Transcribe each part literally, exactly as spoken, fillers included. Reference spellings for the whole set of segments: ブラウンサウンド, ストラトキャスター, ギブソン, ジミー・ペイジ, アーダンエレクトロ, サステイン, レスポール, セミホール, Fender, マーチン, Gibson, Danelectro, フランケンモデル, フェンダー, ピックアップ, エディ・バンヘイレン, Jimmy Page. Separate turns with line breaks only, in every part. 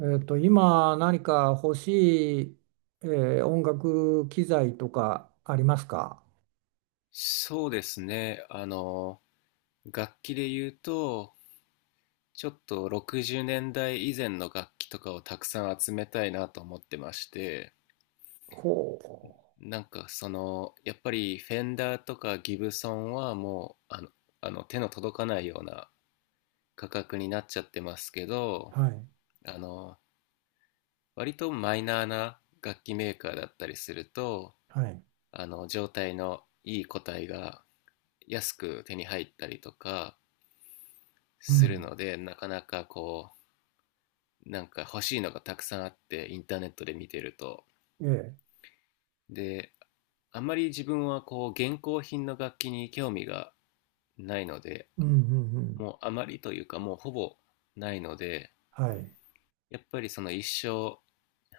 えっと、今何か欲しい、えー音楽機材とかありますか？
そうですね。あの、楽器で言うと、ちょっとろくじゅうねんだい以前の楽器とかをたくさん集めたいなと思ってまして、
ほ
なんかその、やっぱりフェンダーとかギブソンはもう、あの、あの手の届かないような価格になっちゃってますけど、
う。はい。
あの、割とマイナーな楽器メーカーだったりすると、
はい。
あの、状態のいい個体が安く手に入ったりとか
う
する
ん。
ので、なかなかこう、なんか欲しいのがたくさんあって、インターネットで見てると。
ええ。
で、あんまり自分はこう、現行品の楽器に興味がないので、
うんうんうん。
もうあまりというか、もうほぼないので、
はい。
やっぱりその一生、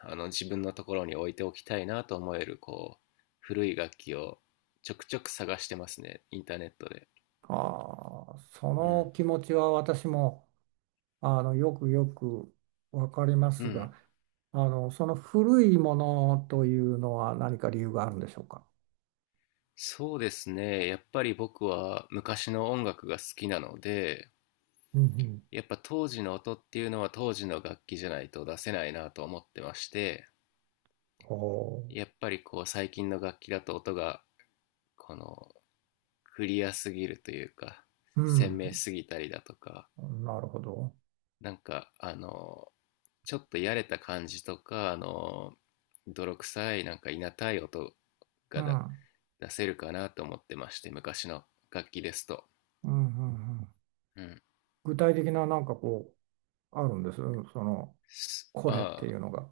あの自分のところに置いておきたいなと思える、こう、古い楽器をちょくちょく探してますね、インターネットで。
ああ、そ
う
の
ん。
気持ちは私も、あの、よくよくわかりま
う
す
ん。
が、あの、その古いものというのは何か理由があるんでしょうか？
そうですね。やっぱり僕は昔の音楽が好きなので、
うんうん。
やっぱ当時の音っていうのは当時の楽器じゃないと出せないなと思ってまして、
ほ
やっぱりこう最近の楽器だと音がこのクリアすぎるというか、
う。う
鮮明
ん。
すぎたりだとか、
なるほど。
なんかあの、ちょっとやれた感じとか、あの、泥臭いなんかいなたい音
う
がだ
ん。
出せるかなと思ってまして、昔の楽器ですと。
うんうんうん。
うん。
具体的ななんかこう、あるんです。その、こ
あ
れってい
あ、
うのが。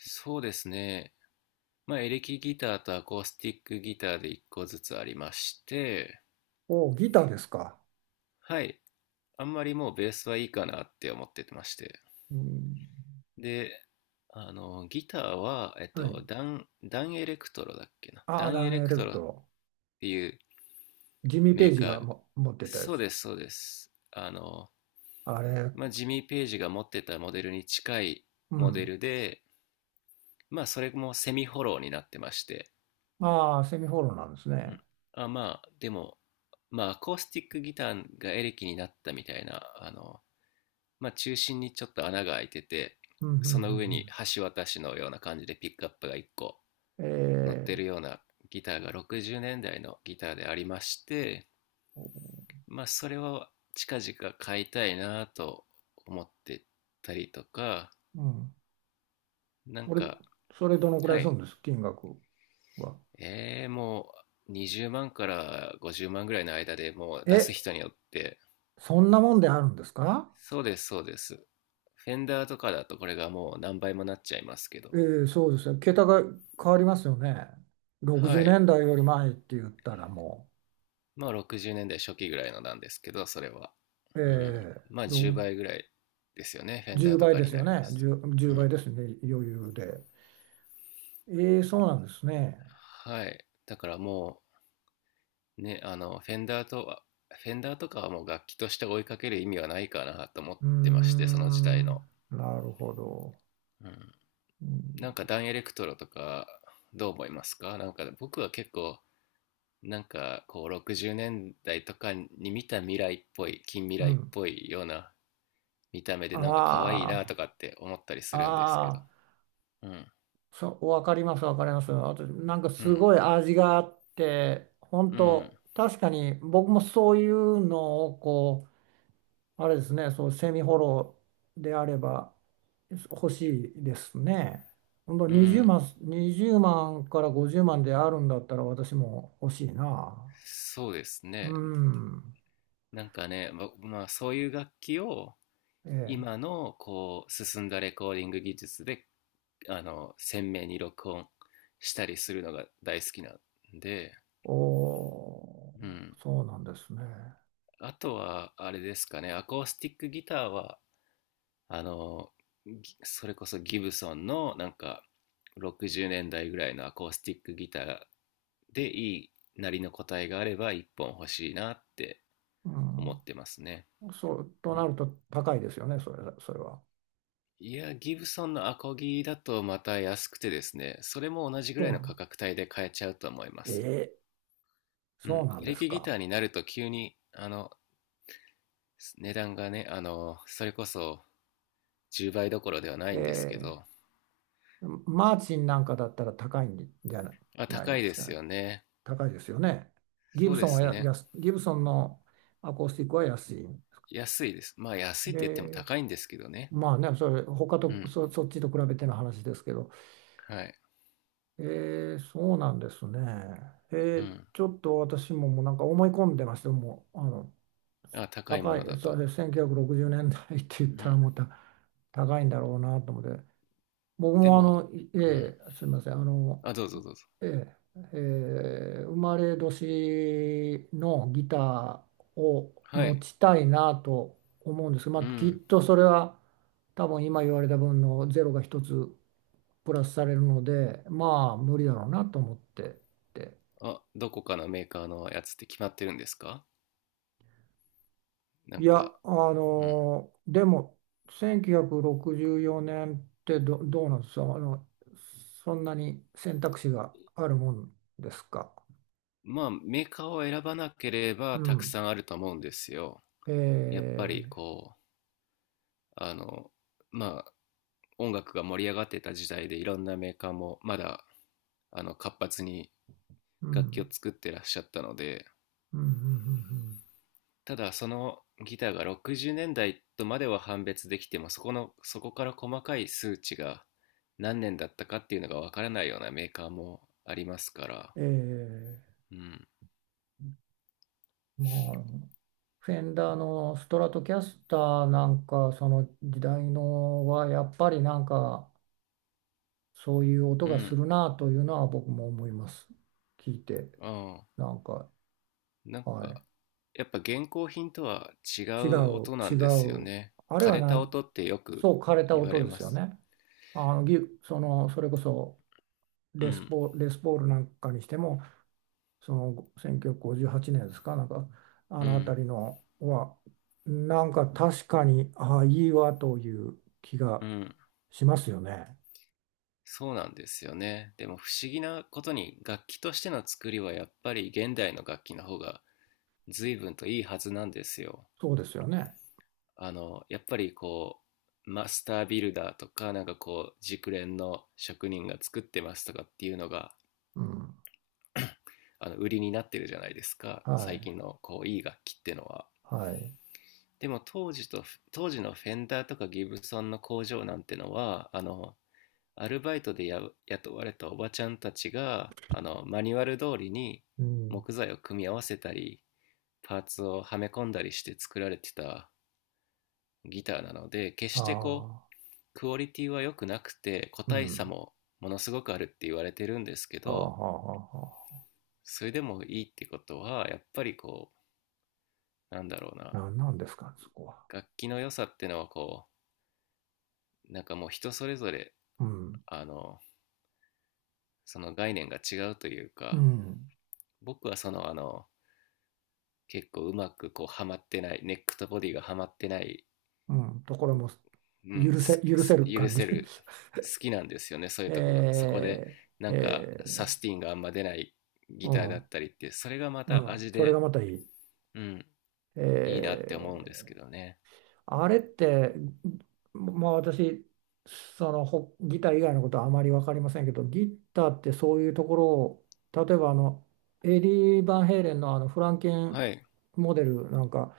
そうですね。まあ、エレキギターとアコースティックギターでいっこずつありまして、
おお、ギターですか。
はい。あんまりもうベースはいいかなって思ってまして。
うん、
で、あの、ギターは、えっ
はい。
と、ダン、ダンエレクトロだっけな。
ア
ダ
ー、
ン
ダ
エレ
ンエ
ク
レ
ト
ク
ロ
ト
っ
ロ。
ていう
ジミー・ペ
メ
イ
ー
ジ
カ
が
ー、
も持ってたや
そう
つ。
です、そうです。あの、
あれ、
まあ、ジミー・ペイジが持ってたモデルに近い
う
モデ
ん。
ルで、まあ、それもセミフォローになってまして、
ああ、セミホールなんです
うん。
ね。
あ、まあ、でも、まあ、アコースティックギターがエレキになったみたいな、あの、まあ、中心にちょっと穴が開いてて、
うん、うん、う
その上に
ん。
橋渡しのような感じでピックアップがいっこ
うん。
乗ってる
え
ようなギターがろくじゅうねんだいのギターでありまして、
ー、
まあ、それを近々買いたいなと思ってたりとか、
うん。
なん
それ、
か、
それどのくら
は
いする
い、
んです、金額は？
えー、もうにじゅうまんからごじゅうまんぐらいの間でもう出す
え、
人によって
そんなもんであるんですか？
そうです、そうです。フェンダーとかだとこれがもう何倍もなっちゃいますけ
え
ど。
ー、そうですね。桁が変わりますよね。60
は
年
い。
代より前って言ったらも
まあろくじゅうねんだい初期ぐらいのなんですけど、それは。
う、
うん。
え
まあ
ー、
10
ろ
倍ぐらいですよね。フェンダー
10
と
倍
か
で
に
す
な
よ
りま
ね。
す。
じゅう
う
倍
ん。
ですね、余裕で。ええ、そうなんですね。
はい。だからもう、ね、あの、フェンダーとは、フェンダーとかはもう楽器として追いかける意味はないかなと思っ
うー
てまして、その時代
ん、
の。
なるほど。
うん。
うん。
なんかダンエレクトロとか、どう思いますか？なんか僕は結構なんかこうろくじゅうねんだいとかに見た未来っぽい近未
う
来っ
ん。
ぽいような見た目でなんか可愛いなと
あ
かって思ったりす
あ、
るんですけど。
ああ、
うん。
そう、わかります、わかります。あと、なんか
う
す
ん。
ごい味があって、本
うん。
当確かに僕もそういうのをこあれですね、そう、セミホロであれば欲しいですね。ほんと
う
20
ん。
万、にじゅうまんからごじゅうまんであるんだったら私も欲しいな。
そうです
う
ね。
ん。
なんかね、ま、まあそういう楽器を
え
今
え。
のこう進んだレコーディング技術であの鮮明に録音したりするのが大好きなんで、
おー、
うん。
そうなんですね。
あとはあれですかね。アコースティックギターはあのそれこそギブソンのなんかろくじゅうねんだいぐらいのアコースティックギターでいいなりの答えがあればいっぽん欲しいなって
う
思って
ん。
ますね。
そう、と
う
な
ん。
ると高いですよね、それ、それは。
いや、ギブソンのアコギだとまた安くてですね、それも同じぐ
そ
ら
う
い
な
の
ん
価格帯で買えちゃうと思いま
え
す。
え、
う
そう
ん。
なん
エ
で
レ
す
キギタ
か？
ーになると急にあの値段がね、あのそれこそじゅうばいどころではな
え
いんですけ
え、
ど。
マーチンなんかだったら高いんじゃない、
あ、
ない
高
ん
い
で
で
すか
す
ね？
よね。
高いですよね。ギ
そ
ブ
うで
ソンは
す
や、
ね。
安ギブソンのアコースティックは安い。
安いです。まあ安いって言っても
え
高いんですけどね。
まあね、それ、他
う
と、
ん。
そ、そっちと比べての話ですけど、
はい。
えーそうなんですね。え
う
ー
ん。
ちょっと私ももうなんか思い込んでました。もう、あの、
あ、高いも
高
のだ
い、そ
と。
れせんきゅうひゃくろくじゅうねんだいって言っ
う
た
ん。
らまた高いんだろうなと思って、僕
で
もあ
も、
の、い
うん。
ええすみません、あの、
あ、どうぞどうぞ。
ええ、ええ、生まれ年のギターを
は
持
い。
ちたいなと思うんです。ま
う
あ、きっ
ん。
とそれは多分今言われた分のゼロが一つプラスされるのでまあ無理だろうなと思ってて、
あ、どこかのメーカーのやつって決まってるんですか？な
い
ん
や、
か、
あ
うん。
のでもせんきゅうひゃくろくじゅうよねんってど、どうなんですか？あのそんなに選択肢があるもんですか？
まあメーカーを選ばなけれ
う
ばたく
ん。
さんあると思うんですよ。
え
やっぱり
え。
こう、あの、まあ音楽が盛り上がってた時代でいろんなメーカーもまだあの活発に
う
楽器を
ん。
作ってらっしゃったので、
うん。うん。
ただそのギターがろくじゅうねんだいとまでは判別できてもそこのそこから細かい数値が何年だったかっていうのがわからないようなメーカーもありますから。
うん。うん。ええ。
うん。
まあ、フェンダーのストラトキャスターなんか、その時代のはやっぱりなんか、そういう音
う
がす
ん。
るなというのは僕も思います。聞いて、
ああ、
なんか、
なん
は
か
い。
やっぱ現行品とは違
違
う
う、
音な
違
んですよ
う。
ね。
あれ
枯
は
れ
な
た
ん、
音ってよく
そう、枯れた
言わ
音
れ
で
ま
すよ
す。
ね。あの、ギ、その、それこそ
う
レス
ん。
ポ、レスポールなんかにしても、そのせんきゅうひゃくごじゅうはちねんですか、なんかあ
う
の
ん。
辺りのは、なんか確かに、ああ、いいわという気
う
が
ん。
しますよね。
そうなんですよね。でも不思議なことに、楽器としての作りはやっぱり現代の楽器の方が随分といいはずなんですよ。
そうですよね。
あの、やっぱりこう、マスタービルダーとか、なんかこう、熟練の職人が作ってますとかっていうのが、
うん。
あの、売りになってるじゃないですか。
は
最
い。
近のこう、いい楽器ってのは。
はい。
でも当時と、当時のフェンダーとかギブソンの工場なんてのは、あの、アルバイトでや雇われたおばちゃんたちが、あの、マニュアル通りに
うん。
木材を組み合わせたり、パーツをはめ込んだりして作られてたギターなので、決してこ
ああ、
うクオリティは良くなくて個
う
体差
ん。
もものすごくあるって言われてるんですけ
ああ、は
ど、
あ、はあは
それでもいいってことはやっぱりこうなんだろう
あ。
な。
なんなんですか、そこは。
楽器の良さってのはこうなんかもう人それぞれ、
うん。
あのその概念が違うという
う
か、
ん。
僕はそのあの結構うまくこうはまってないネックとボディがはまってない。
うん。ところも、
うん、
許せ、
す
許せ
す
る
許
感じ。
せる、好きなんですよね、そういうとこが。そこで、
え
な
ー、
んか、サ
え
スティンがあんま出ない
ー、
ギターだったりっ
う
て、それがま
ん。
た
うん。
味
それが
で、
またいい。
うん、
え
いいなって思うんですけ
ー
どね。
あれって、まあ私、そのほギター以外のことはあまり分かりませんけど、ギターってそういうところを、例えばあの、エディ・バンヘイレンのあのフランケン
はい、
モデルなんか、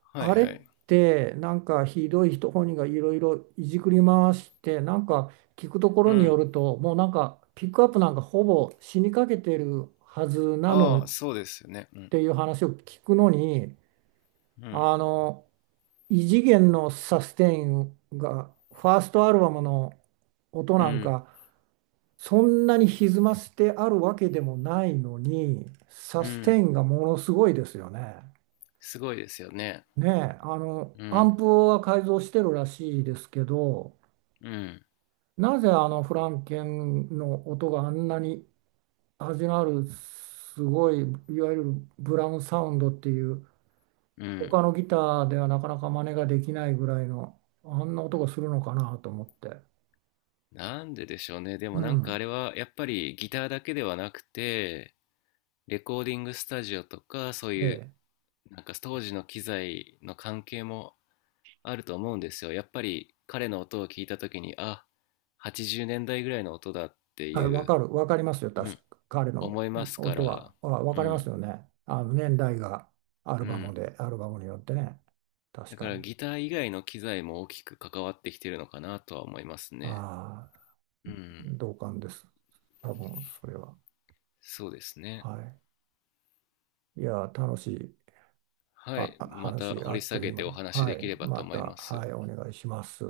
はい、
あれっ
はい。
てなんかひどい人本人がいろいろいじくり回して、なんか聞くとこ
う
ろによ
ん。
ると、もうなんかピックアップなんかほぼ死にかけてるはずなのっ
ああ、そうですよね。うん、
ていう話を聞くのに、
うん、
あの、異次元のサステインがファーストアルバムの音
う
なん
ん、
かそんなに歪ませてあるわけでもないのにサ
う
ステイ
ん。
ンがものすごいですよね。
すごいですよね。
ねえ、あの
う
アン
ん、
プは改造してるらしいですけど、
うん、
なぜあのフランケンの音があんなに味のあるすごい、いわゆるブラウンサウンドっていう
うん。
他のギターではなかなか真似ができないぐらいのあんな音がするのかなと思って。
なんででしょうね。で
う
もなんかあ
ん。
れはやっぱりギターだけではなくて、レコーディングスタジオとかそういう
で、
なんか当時の機材の関係もあると思うんですよ。やっぱり彼の音を聞いた時に、あ、はちじゅうねんだいぐらいの音だって
あれ、
い
わ
う、
かる、わかりますよ、
う
確
ん、
か彼の
思いますか
音は。
ら、
あ、わ
う
かります
ん、
よね。あの年代がアル
う
バム
ん。
で、アルバムによってね。確
だか
か
ら
に。
ギター以外の機材も大きく関わってきてるのかなとは思いますね。
ああ、
うん、
同感です。多分、それは。
そうですね。
はい。いや、楽しい、
は
は、
い、また
話、
掘
あ
り
っ
下
とい
げ
う間
てお
に。
話し
は
でき
い。
ればと
ま
思い
た、
ます。
はい、お願いします。